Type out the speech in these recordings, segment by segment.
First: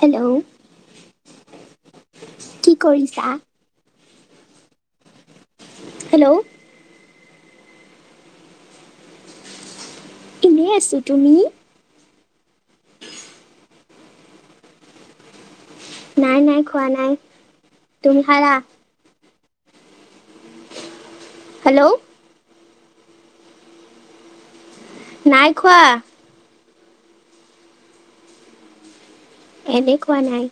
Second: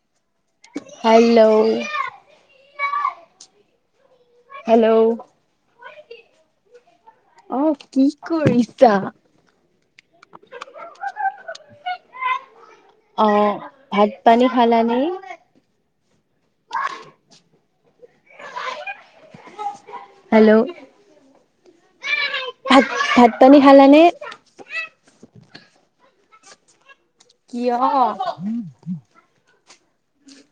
Hello hello? কি কৰিছা? Hello? Hello? অহ, কি কৰিছা? এনেই আছোঁ। তুমি? অঁ। ভাত পানী খালানে? নাই নাই খোৱা নাই। তুমি খালা? হেল্ল'? হেল্ল'? ভাত, ভাত পানী খালানে? নাই খোৱা। কিয়? এনেই খোৱা নাই।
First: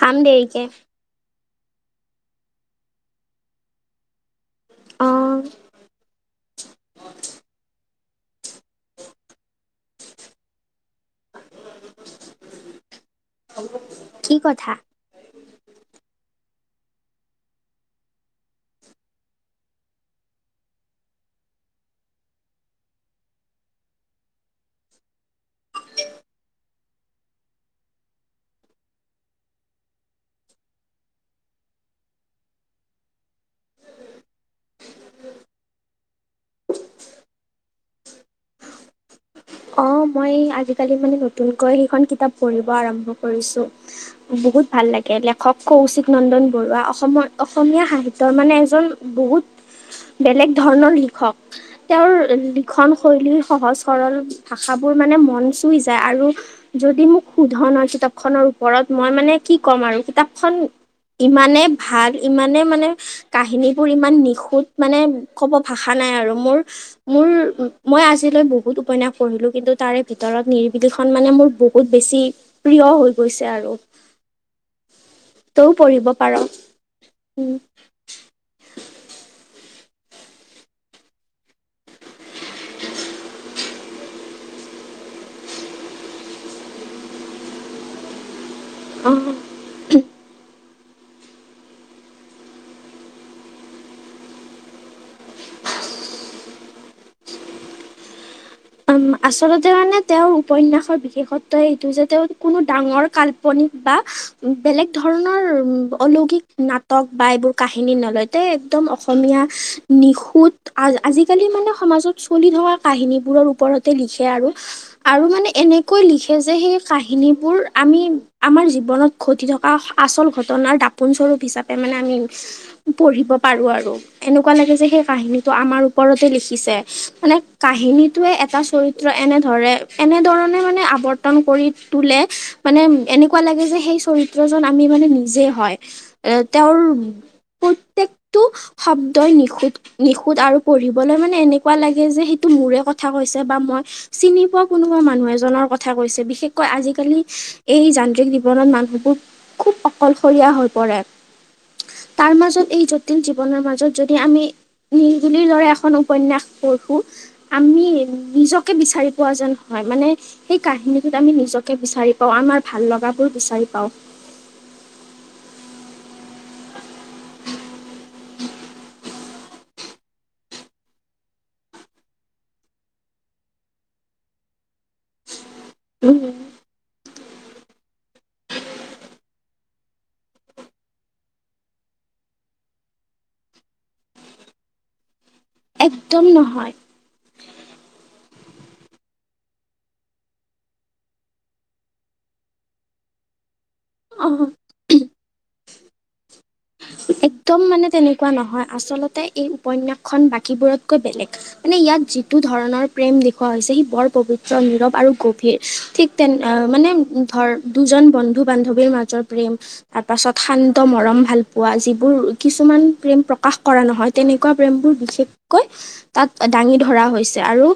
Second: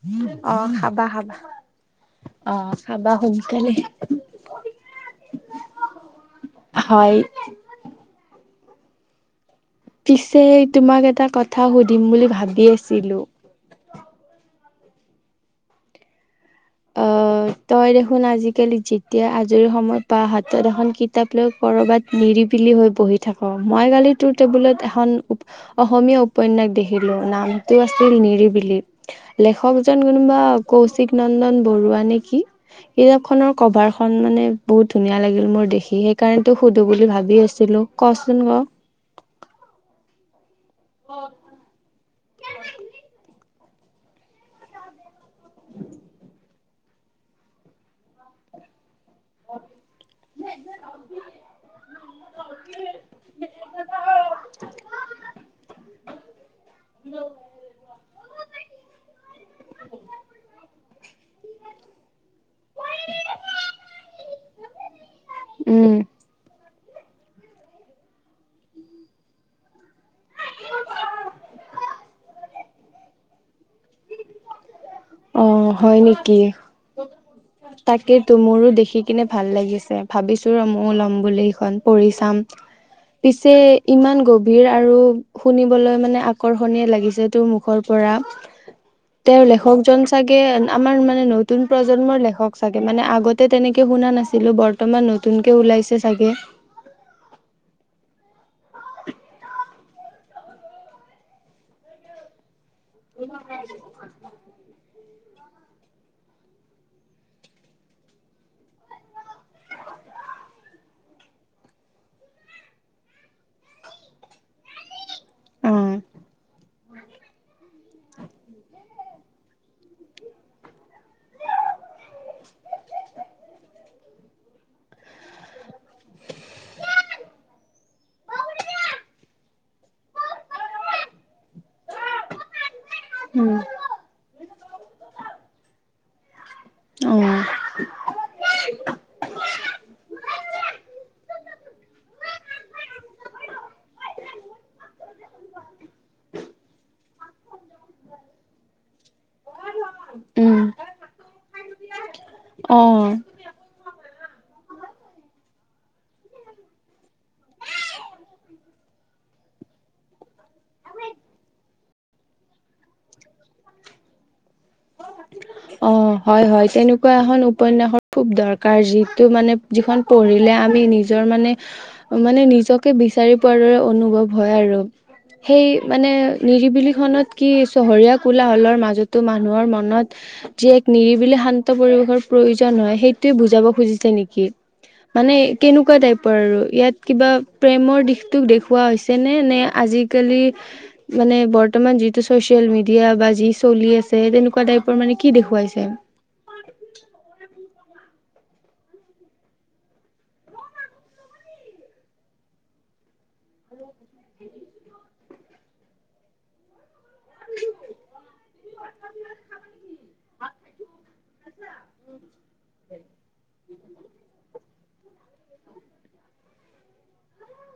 খাম দেৰিকে। অ' খাবা খাবা। অ', খাবা সোনকালে। অ হয়। পিছে, তোমাক এটা কথা সুধিম বুলি ভাবি আছিলো। কি [inaudible] আহ, তই দেখোন আজিকালি যেতিয়া আজৰি সময়ত পাওঁ হাতত এখন কিতাপ লৈ কৰবাত নিৰিবিলি হৈ পঢ়ি থাক। মই কালি তোৰ টেবুলত এখন অসমীয়া উপন্যাস দেখিলো নামটো আছিল নিৰিবিলি, লেখকজন কোনোবা কৌশিক নন্দন বৰুৱা নেকি, কিতাপ খনৰ কভাৰখন মানে বহুত ধুনীয়া লাগিল মোৰ দেখি। সেইকাৰণে তোক সুধো বুলি ভাবি আছিলো, ক'চোন ক'। অ', মই আজি [unintelligible] মানে নতুনকৈ সেইখন কিতাপ পঢ়িব আৰম্ভ কৰিছো। বহুত ভাল লাগে হক কৌশিক নন্দন বৰুৱা, অসম-অসমীয়া সাহিত্যৰ মানে এজন বহুত বেলেগ ধৰণৰ লিখক। তেওঁৰ লিখন শৈলীৰ সহজ সৰল ভাষাবোৰ মানে মন চুই যায় আৰু যদি মোক শুধ ন', কিতাপ খনৰ ওপৰত মই মানে কি ক'ম আৰু কিতাপখন ইমানে ভাল, ইমানে মানে কাহিনীবোৰ ইমান নিখুত, মানে কব ভাষা উম নাই আৰু। মোৰ-মোৰ মই আজিলৈ বহুত উপন্যাস পঢ়িলোঁ। কিন্তু তাৰে ভিতৰত নিৰিবিলখন মানে মোৰ বহুত বেছি প্ৰিয় হৈ গৈছে আৰু। তইও অ', হয় পঢ়িব পাৰ নেকি, উম, তাকেতো মোৰো দেখি কিনে ভাল লাগিছে। ভাবিছো ৰ' মইও লম বুলি সিখন, পঢ়ি চাম। পিছে ইমান গভীৰ আৰু শুনিবলৈ মানে আকৰ্ষণীয় লাগিছে তোৰ মুখৰ পৰা অ'। সেয়ে আমাৰ মানে নতুন প্ৰজন্মৰ লেখক চাগে মানে আগতে তেনেকে শুনা নাছিলো বৰ্তমান নতুনকে ওলাইছে চাগে। উম আচলতে মানে তেওঁৰ উপন্যাসত বিশেষত্ব এইটো যে তেওঁ কোনো ডাঙৰ কাল্পনিক বা বেলেগ ধৰণৰ। ধৰণৰ অলৌকিক নাটক বা এইবোৰ কাহিনী নলয় তে একদম অসমীয়া নিশুত আজিকালি মানে সমাজত চলি থকা কাহিনীবোৰৰ। ওপৰতে লিখে আৰু। আৰু মানে এনেকৈ অ'। লিখে যে সেই কাহিনীবোৰ। আমি আমাৰ জীৱনত ঘটি থকা আচল ঘটনাৰ দাপোন স্বৰূপ হিচাপে মানে আমি পঢ়িব পাৰো আৰু এনেকুৱা লাগে যে সেই কাহিনীটো আমাৰ ওপৰতে লিখিছে মানে কাহিনীত। এটা চৰিত্ৰ এনেধৰে এনেধৰণে মানে আৱৰ্তন কৰি তোলে। মানে এনেকুৱা উম। লাগে যে সেই চৰিত্ৰত। আমি মানে নিজে হয় এ' তেওঁৰ অ', প্ৰত্যেকটো শব্দই নিখুঁত। নিখুত আৰু পঢ়িবলৈ মানে এনেকুৱা লাগে যে সেইটো মোৰে কথা। কথা কৈছে বা মই চিনি পোৱা কোনোবা মানুহ এজনৰ কথা কৈছে। বিশেষকৈ আজিকালি এই যান্ত্ৰিক জীৱনত মানুহবোৰ খুব অকলশৰীয়া উম, হৈ পৰে, তাৰ মাজত এই জটিল অ'। জীৱনৰ মাজত য এতিয়া আমি নিৰিবিলিৰ দৰে এখন উপন্যাস পঢ়ো। আমি নিজকে বিচাৰি পোৱা যেন হয় মানে সেই কাহিনীটোত আমি নিজকে বিচাৰি পাওঁ, আমাৰ ভাল লগাবোৰ বিচাৰি পাওঁ। অ' হয় হয় তেনেকুৱা এখন উপন্যাসৰ খুব দৰকাৰ, যিটো মানে যিখন পঢ়িলে আমি নিজৰ মানে মানে নিজকে বিচাৰি পোৱাৰ দৰে অনুভৱ হয় আৰু। সেই মানে উম, নিৰিবিলি খমত কি চহৰীয়া কোলা'হলৰ মাজতো মানুহৰ ম নত যি এক নিৰিবিলি শান্ত পৰিৱেশৰ প্ৰয়োজন হয়, সেইটোৱে বুজাব খুজিছে নেকি? মানে কেনেকুৱা একদম টাইপৰ আৰু। নহয় ইয়াত কিবা প্ৰেমৰ দিশ দেখুওৱা হৈছে নে নে আজিকালি মানে বৰ্তমান যিটো চচিয়েল-মিডিয়া বা যি চলি আছে অ তেনেক কুৱা টাইপৰ মানে কি দেখুওৱা হৈছে? কোৱা নহয়, আচলতে এই উপন্যাসখন বাকীবোৰতকৈ বেলেগ, মানে ইয়াত যিটো ধৰণৰ প্ৰেম দেখুওৱা হৈছে সি বৰ পৱিত্ৰ, নীৰৱ আৰু গভ ভিৰ ঠিক তেন মানে ধৰ, দুজন বন্ধু-বান্ধৱীৰ মাজৰ প্ৰেম, তাৰ পাছত শান্ত মৰম ভাল পোৱা। যিবোৰ কিছুমান, প্ৰেম প্ৰকাশ কৰা নহয় তেনেকুৱা প্ৰেমবোৰ বিশেষকৈ তাত দাঙি ধৰা হৈছে। আৰু,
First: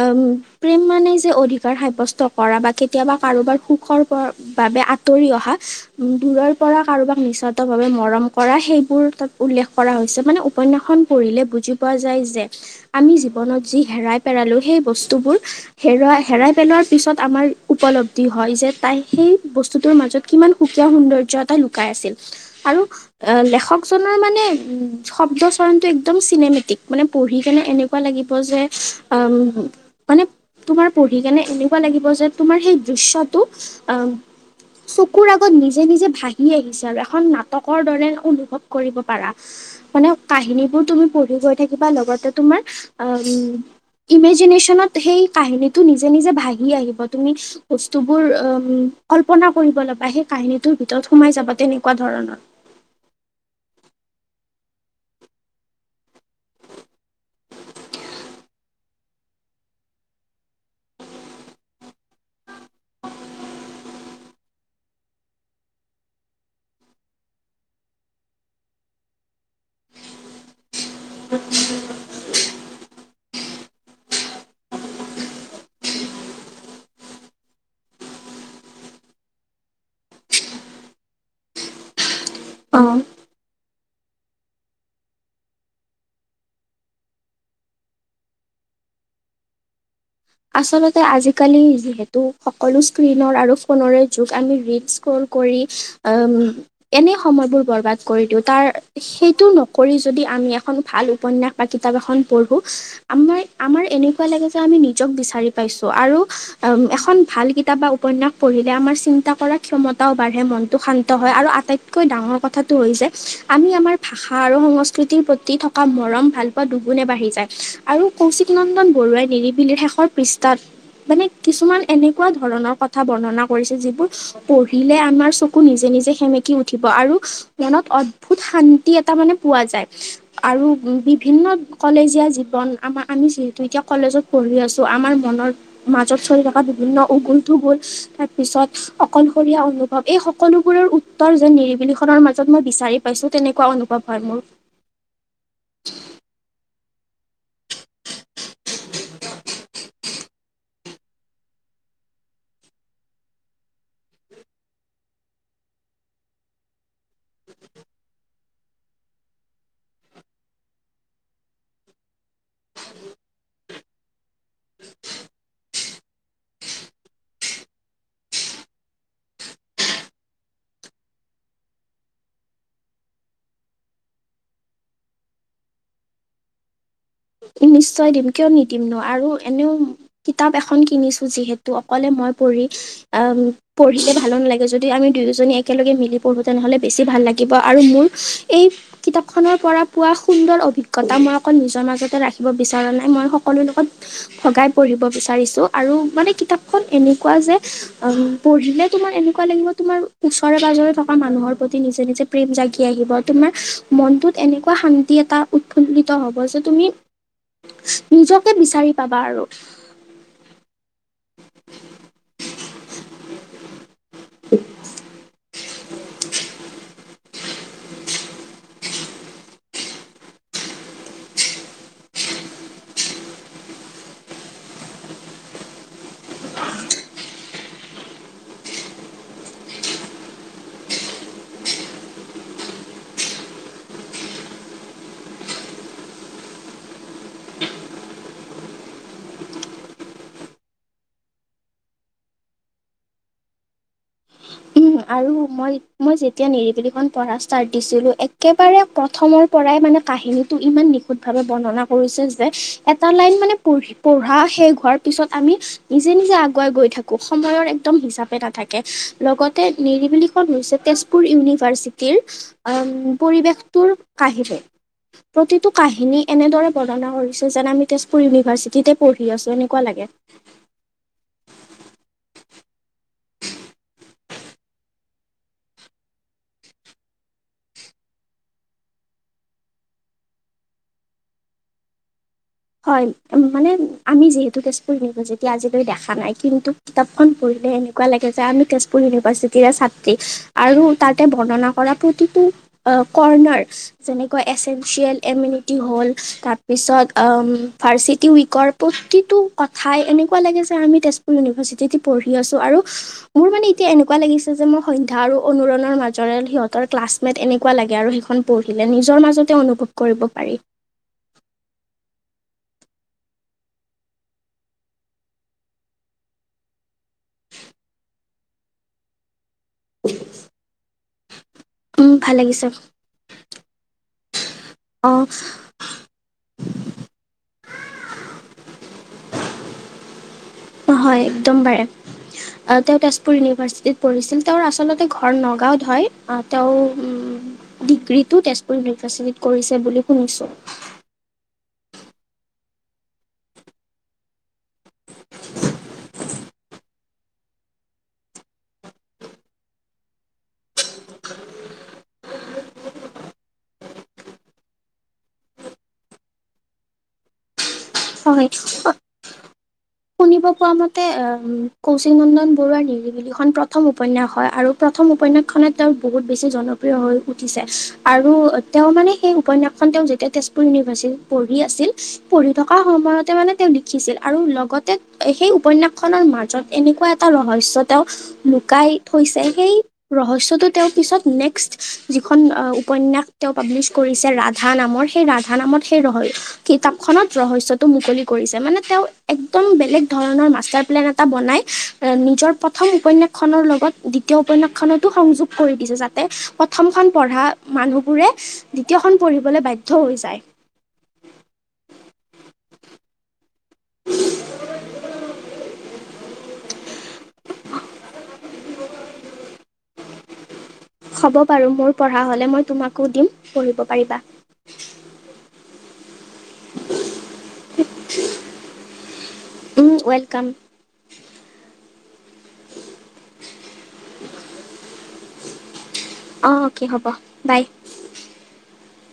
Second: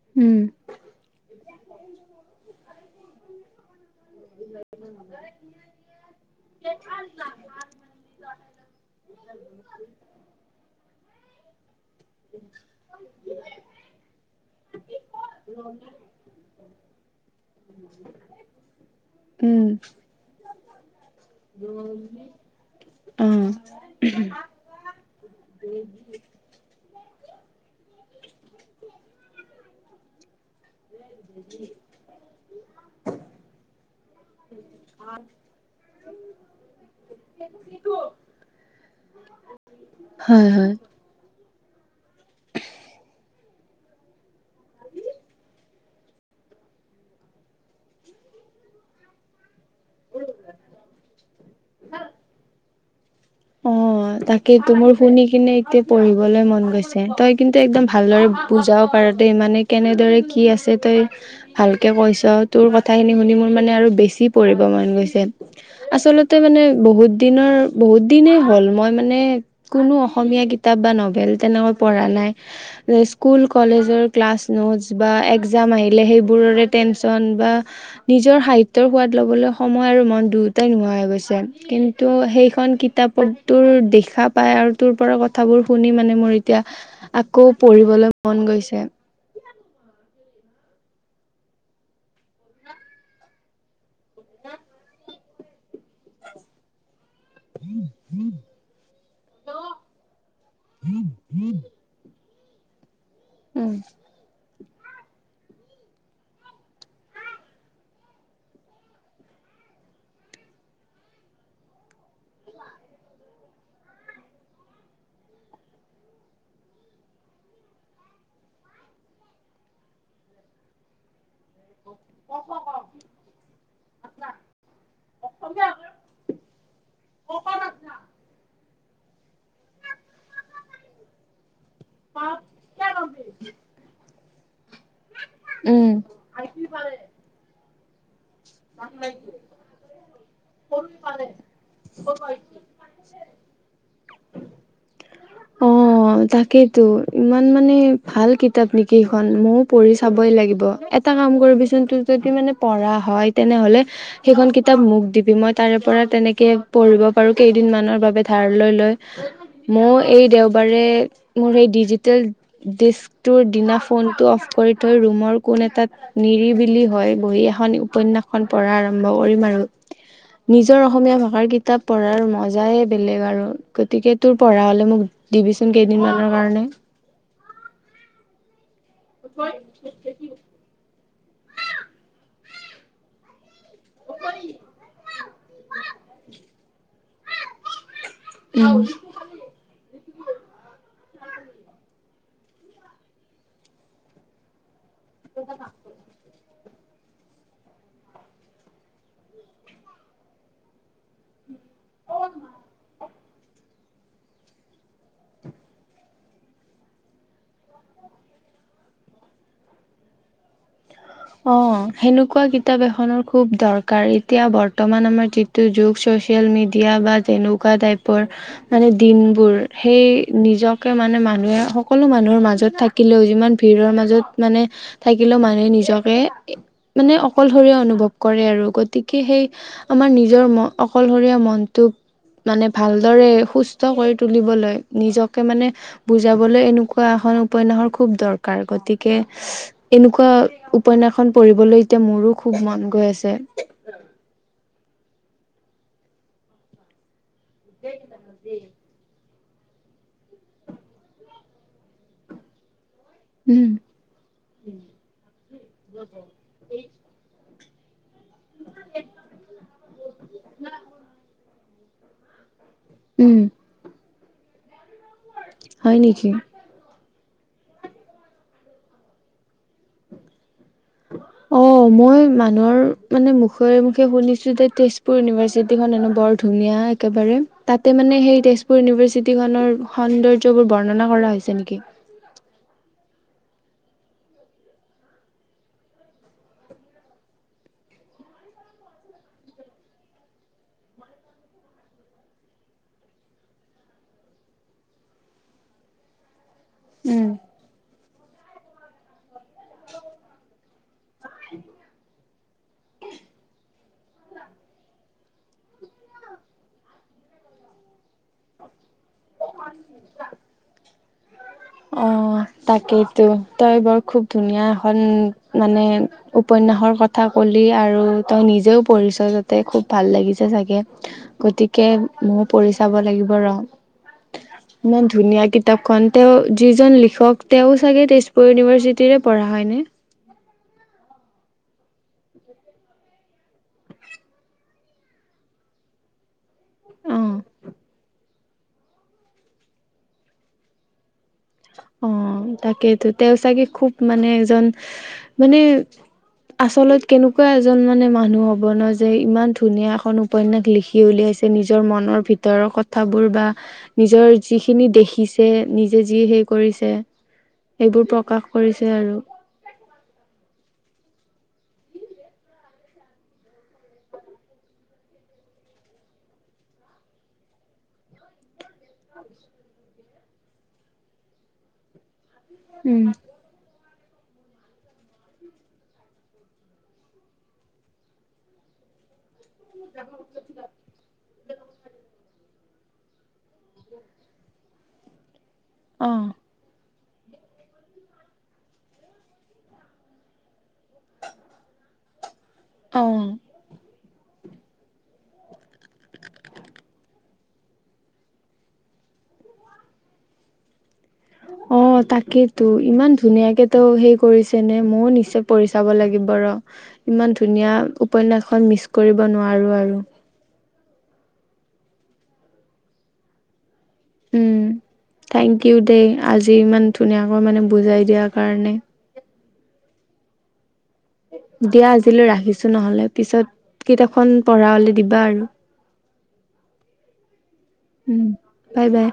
আম উম। প্ৰেম মানে যে অধিকাৰ সাব্যস্ত কৰা বা কেত কেতিয়াবা কাৰোবাৰ সুখৰ বাবে আঁতৰি অহা উ দূৰৰ পৰা কাৰোবাক নিস্বাৰ্থ ভাৱে মৰম কৰা সেইবোৰ তাত উল্লেখ কৰা হৈছে মানে উপন্যাসখন কৰিলে বুজি পোৱা যায় যে আমি জীৱনত যি হেৰাই পেলালো সেই বস্তুবোৰ হেৰুৱ হেৰাই পেলোৱাৰ পিছত আমাৰ উপলব্ধি হয় যে তাই সেই উম বস্তুটোৰ মাজত কিমান সুকীয়া সৌন্দৰ্য্য এটা লুকাই আছিল আৰু অ। আ লেখকজনৰ মানে উম শব্দচৰণটো একদম চিনেমেটিক মানে পঢ়ি কেনে এনেকুৱা লাগিব যে উ মানে। তোমাৰ পঢ়ি কেনে এনেকুৱা লাগিব যে তোমাৰ সেই দৃশ্যটো অ চকুৰ আগত নিজে নিজে ভাহি আহিছে আৰু এখন নাটকৰ। অনুভৱ কৰিব পাৰা মানে হয় হয়। কাহিনীবোৰ তুমি পঢ়ি লগতে তোমাৰ কৰিব ল'বা সেই কাহিনীটোৰ ভিতৰত সোমাই যাব তেনেকুৱা ধৰণৰ। অ' তাকেইো মোৰ শুনি কিনে এতিয়া পঢ়িবলৈ মন গৈছে তই কিন্তু একদম ভালদৰে বুজাৱ পাৰতে মানে কেনেদৰে কি আছে তই ভালকে কৈছ তোৰ কথা খিনি শুনি মোৰ মানে আৰু বেছি পঢ়িব মন গৈছে আচলতে মানে বহুত দিনৰ বহুত। দিনেই হ'ল মই মানে কোনো অসমীয়া কিতাপ বা নভেল তেনেকৈ পঢ়া নাই যে স্কুল কলেজৰ ক্লাছ নোটচ বা এক্জাম আহিলে সেইবোৰৰে টেনচন বা নিজৰ সাহিত্যৰ সোৱাদ ল'বলৈ সময় আৰু মন দুয়োটাই নোহোৱা হৈ গৈছে কিন্তু। সেইখন। অ'। তোৰ দেখা পাই আৰু তোৰ পৰা কথাবোৰ শুনি মানে মোৰ এতিয়া আকৌ পঢ়িবলৈ মন গৈছে। আচলতে আজিকালি যিহেতু সকলো স্ক্ৰীনৰ আৰু ফোনেৰে যুগ আমি ৰিল স্ক্ৰল কৰি এনেই সময়বোৰ বৰবাদ কৰি দিওঁ তাৰ সেইটো নকৰি যদি আমি এখন ভাল উপন্যাস বা কিতাপ এখন। পঢ়ো আমাৰ উম -আমাৰ এনেকুৱা লাগে চামিনি। বিচাৰি পাইছো আৰু এখন ভাল কিতাপ বা উপন্যাস পঢ়িলে আমাৰ চিন্তা কৰা ক্ষমতাও বাঢ়ে মনটো শান্ত হয় আৰু আটাইতকৈ ডাঙৰ কথাটো যে আমি আমাৰ ভাষা আৰু সংস্কৃতিৰ প্ৰতি থকা মৰম ভাল পোৱা দুগুণে বাঢ়ি যায় আৰু কৌশিক নন্দন বৰুৱাই নিৰিবিলিৰ শেষ। শেষ পৃষ্ঠাত মানে কিছুমান এনেকুৱা ধৰণৰ কথা বৰ্ণনা কৰিছিল যিবোৰ পঢ়িলে আমাৰ চকু নিজে নিজে সেমেকি উঠিব আৰু মনত অদ্ভুত শান্তি। এটা মানে পোৱা যায় আৰু বিভিন্ন। কলেজীয়া জীৱন আমাৰ আমি যিহেতু এতিয়া কলেজত। পঢ়ি আছো। ত আমাৰ মনৰ উম মাজত চলি থকা বিভিন্ন উগুল থুগুল পিছত অকলশৰীয়া অনুভৱ এই সকলোবোৰৰ উত্তৰ যেন নিৰিবিলিখনৰ মাজত মই বিচাৰি পাইছো তেনেকুৱা অনুভৱ হয় মোৰ। ত' ইমান মানে ভাল কিতাপ নেকি এই খন ময়ো পঢ়ি চাবই লাগিব এটা কাম কৰিবিচোন তোৰ যদি মানে পঢ়া হয় তেনেহ'লে সেইখন কিতাপ মোক দিবি মই তাৰে পৰা তেনেকে পঢ়িব পাৰো কেইদিন মানৰ বাবে ধাৰ লৈ লৈ ময় এই দেওবাৰে মোৰ সেই ডিজিটেল ডিস্কটোৰ দিনা ফোন টো অফ কৰি থৈ ৰুমৰ কোন এটা নিৰিবিলি হয় বহি এখন উপন্যাস। পঢ়া আৰম্ভ কৰিম আৰু নিজৰ অসমীয়া ভাষাৰ কিতাপ পঢ়াৰ মজাই বেলেগ আৰু গতিকে তোৰ পঢ়া হ'লে মোক দিবিচোন কেইদিনমানৰ কাৰণে নিশ্চয় দিম কিয় নি। দিম ন আৰু এনেও কিতাপ এখন কিনিছো যিহেতু অকলে মই। পৰি আম। পঢ়িলে ভালো নালাগে যদি আমি দুয়োজনী একেলগে মিলি পঢ়ো। তেনেহ'লে। বেছি ভাল লাগিব আৰু মোৰ এই উম কিতাপখনৰ পৰা। পোৱা সুন্দৰ অভিজ্ঞতা মই আকৌ নিজৰ মাজত। ৰাখিব বিচৰা নাই মই সকলো লগত ভগাই। পঢ়িব বিচাৰিছো আৰু মানে কিতাপ। এনেকুৱা যে অ' পঢ়িলে তোমাৰ এনেকুৱা লাগিব তোমাৰ ওচৰে পাজৰে থকা মানুহৰ প্ৰতি নিজে নিজে প্ৰেম জাগি আহিব। তোমাৰ মনটোত এনেকুৱা শান্তি এটা উৎফুল্লিত হ'ব যে, তুমি নিজকে বিচাৰি পাবা আৰু। অ', সেনেকুৱা কিতাপ এখনৰ খুব দৰকাৰ। এতিয়া বৰ্তমান আমাৰ যিটো যুগ চচিয়েল মিডিয়া বা তেনেকুৱা টাইপৰ মানে দিনবোৰ, সেই নিজকে মানে মানুহে সকলো মানুহৰ মাজত থাকিলেও যিমান ভিৰৰ মাজত মানে থাকিলেও মানুহে নিজক কে মানে অকলশৰীয়া অনুভৱ কৰে আৰু। গতিকে সেই আমাৰ নিজৰ ম অকলশৰীয়া মনটোক মানে ভালদৰে সুস্থ কৰি তুলিবলৈ, নিজকে মানে বুজাবলৈ, এনেকুৱা এখন উপন্যাসৰ খুব দৰকাৰ। গতিকে এনেকুৱা উপন্যাসখন পঢ়িবলৈ এতিয়া মোৰো খুব মন গৈ আছে। আৰু মই মই যেতিয়া নিৰিবেলিখন পঢ়া ষ্ট ষ্টাৰত দিছিলো, একেবাৰে প্ৰথমৰ পৰাই মানে কাহিনীটো ইমান নিখুত ভাৱে বৰ্ণনা কৰিছে যে এটা লাইন মানে উম, পঢ়ি পঢ়া শেষ হোৱাৰ পিছত আমি নিজে নিজে আগুৱাই গৈ থাকো। সময়ৰ এক দম হিচাপে না থাকে। লগত তে নিৰিবিলিখন হৈছে তেজপুৰ ইউনিভাৰ্চিটিৰ উম, পৰিৱেশটোৰ কাহিৰে। প্ৰতিটো হয় কাহিনী নেকি? এনেদৰে বৰ্ণনা কৰিছে যেন আমি তেজপুৰ ইউনিভাৰ্চিটিতে পঢ়ি আছোঁ, সেনেকুৱা লাগে। অ', মই মানুহৰ মানে মুখে মুখে শুনিছোঁ যে তেজপুৰ ইউনিভাৰ্চিটিখন হেনো বৰ ধুনীয়া একেবাৰে। তাতে মানে সেই তেজপুৰ ইউনিভাৰ্চিটিখনৰ সৌন্দৰ্যবোৰ বৰ্ণনা কৰা হৈছে নেকি? হয়। মানে আমি যিহেতু তেজপুৰ ইউনিভাৰ্চিটি আজিলৈ দেখা নাই, কিন্তু কিতাপখন পঢ়িলে এনেকুৱা লাগে যে আমি তেজপুৰ ইউনিভাৰ্চিটিৰে ছাত্ৰী। আৰু তাতে বৰ্ণনা কৰা প্ৰতিটো কৰ্ণাৰ যেনেকা এচেঞ্চিয়েল ইমিউনিটি হ'ল, তাৰপিছত অ', উম। ম ফাৰ্চীত টি উৱিকৰ প্ৰতিটো কথাই এনেকুৱা লাগে যে আমি তেজপ সুল ইভাৰ্চিট পঢ়ি আছোঁ আৰু মোৰ মানে এতিয়া এনেকুৱা লাগিছে যে মোৰ সন্ধ্যা আৰু অনুৰণৰ মাজৰে সিহঁতৰ ক্লাছমেট এনেকুৱা লাগে আৰু সেইখন পঢ়িলে, নিজৰ মাজতে অনুভৱ কৰিব পাৰি। তাকেইটো তই বৰ খুব ধুনীয়া এখন মানে উপন্যাসৰ কথা ক'লি আৰু তই নিজেও পঢ়িছ' যত তে খুব ভাল লাগিছে চাগে। গতিকে উম, ভাল ময়ো লাগিছে পঢ়ি চাব লাগিব ৰ'। ইমান অ ধুনীয়া কিতাপখন, তেওঁ যিজন লিখক তেওঁ চাগে তেজপুৰ ইউনিভাৰ্চিটিৰে পঢ়া, হয় নে? হয়, একদম বাৰে তেওঁ তেজপুৰ ইউনিভাৰ্চিটিত পঢ়িছিল তেওঁৰ আচলতে ঘৰ নগাঁওত হয়, অ'। তেওঁ উম, অ', ডিগ্ৰী টো তেজপুৰ ইউনিভাৰ্চিটিত কৰিছে বুলি শুনিছোঁ। অ', তাকেইটো তেওঁ চাগে খুব মানে এজন মানে আচলত কেনেকুৱা এজন মানে মানুহ হ'ব ন' যে ইমান ধুনীয়া এখন উপন্যাস লিখি উলিয়াইছে নিজৰ মনৰ ভিতৰৰ কথাবোৰ বা নিজৰ যিখিনি দেখিছে নিজে যি সেই কৰিছে। এইবোৰ প্ৰকাশ হয় কৰিছে আৰু শুনিব পোৱা মতে অ', কৌশিক নন্দন বৰুৱাৰ নিৰিবিলিখন প্ৰথম উপন্যাস হয় আৰু প্ৰথম উপন্যাসখনে তেওঁ বহুত বেছি জনপ্ৰিয় হৈ উঠিছে আৰু তেওঁ মানে সেই উপন্যাসখন তেওঁ তেওঁ তেজপুৰ ইউনিভাৰ্চিটিত পঢ়ি আছিল পঢ়ি থকা উম, সময়তে মানে তেওঁ লিখিছিল আৰু লগতে এ সেই উপন্যাস খনৰ মাজত এনেকুৱা এটা ৰহস্য তেওঁ লুকাই থৈছে সেই ৰহস্যটো তেওঁৰ পিছত নেক্স এখন উপন্যাস তেওঁ পাব্লিছ কৰিছে ৰাধা নামৰ সেই ৰাধা ৰাধা নামত সেই অ', ৰহস্য কিতাপ খনত ৰহসয়তটো মুকলি কৰিছে মানে তেওঁ একদম বেলে ধৰণৰ মাষ্টাৰ প্লেন এটা বনাই এ নিজৰ প্ৰথম অ'। উপন্যাসখনৰ লগত দ্বিতীয় উপন্যাসখন তোমাৰ সংযোগ কৰি দিছে, যাতে প্ৰথমখন পঢ়া মানুহবোৰে দ্বিতীয়খন পঢ়িবলৈ বাধ্য হৈ যায়। অ' তাকেইতো ইমান ধুনীয়াকে ত' সেই কৰিছে নে? ময়ো নিশ্চয় পঢ়ি চাব লাগিব ৰ'। ইমান ধুনীয়া উপন্যাসখন মিচ কৰিব নোৱাৰো আৰু। হ'ব বাৰু মোৰ পঢ়া হলে মই তোমাকো দিম। পঢ়িব পাৰিবা উম থেংক ইউ দেই আজি ইমান ধুনীয়াকৈ মানে বুজাই দিয়াৰ কাৰণে। উম, ৱেলকাম। দিয়া আজিলৈ ৰাখিছো নহ'লে পিছত কিতাপখন পঢ়া হ'লে দিবা আৰু। অ অকে হ'ব, বাই। উম, বাই-বাই।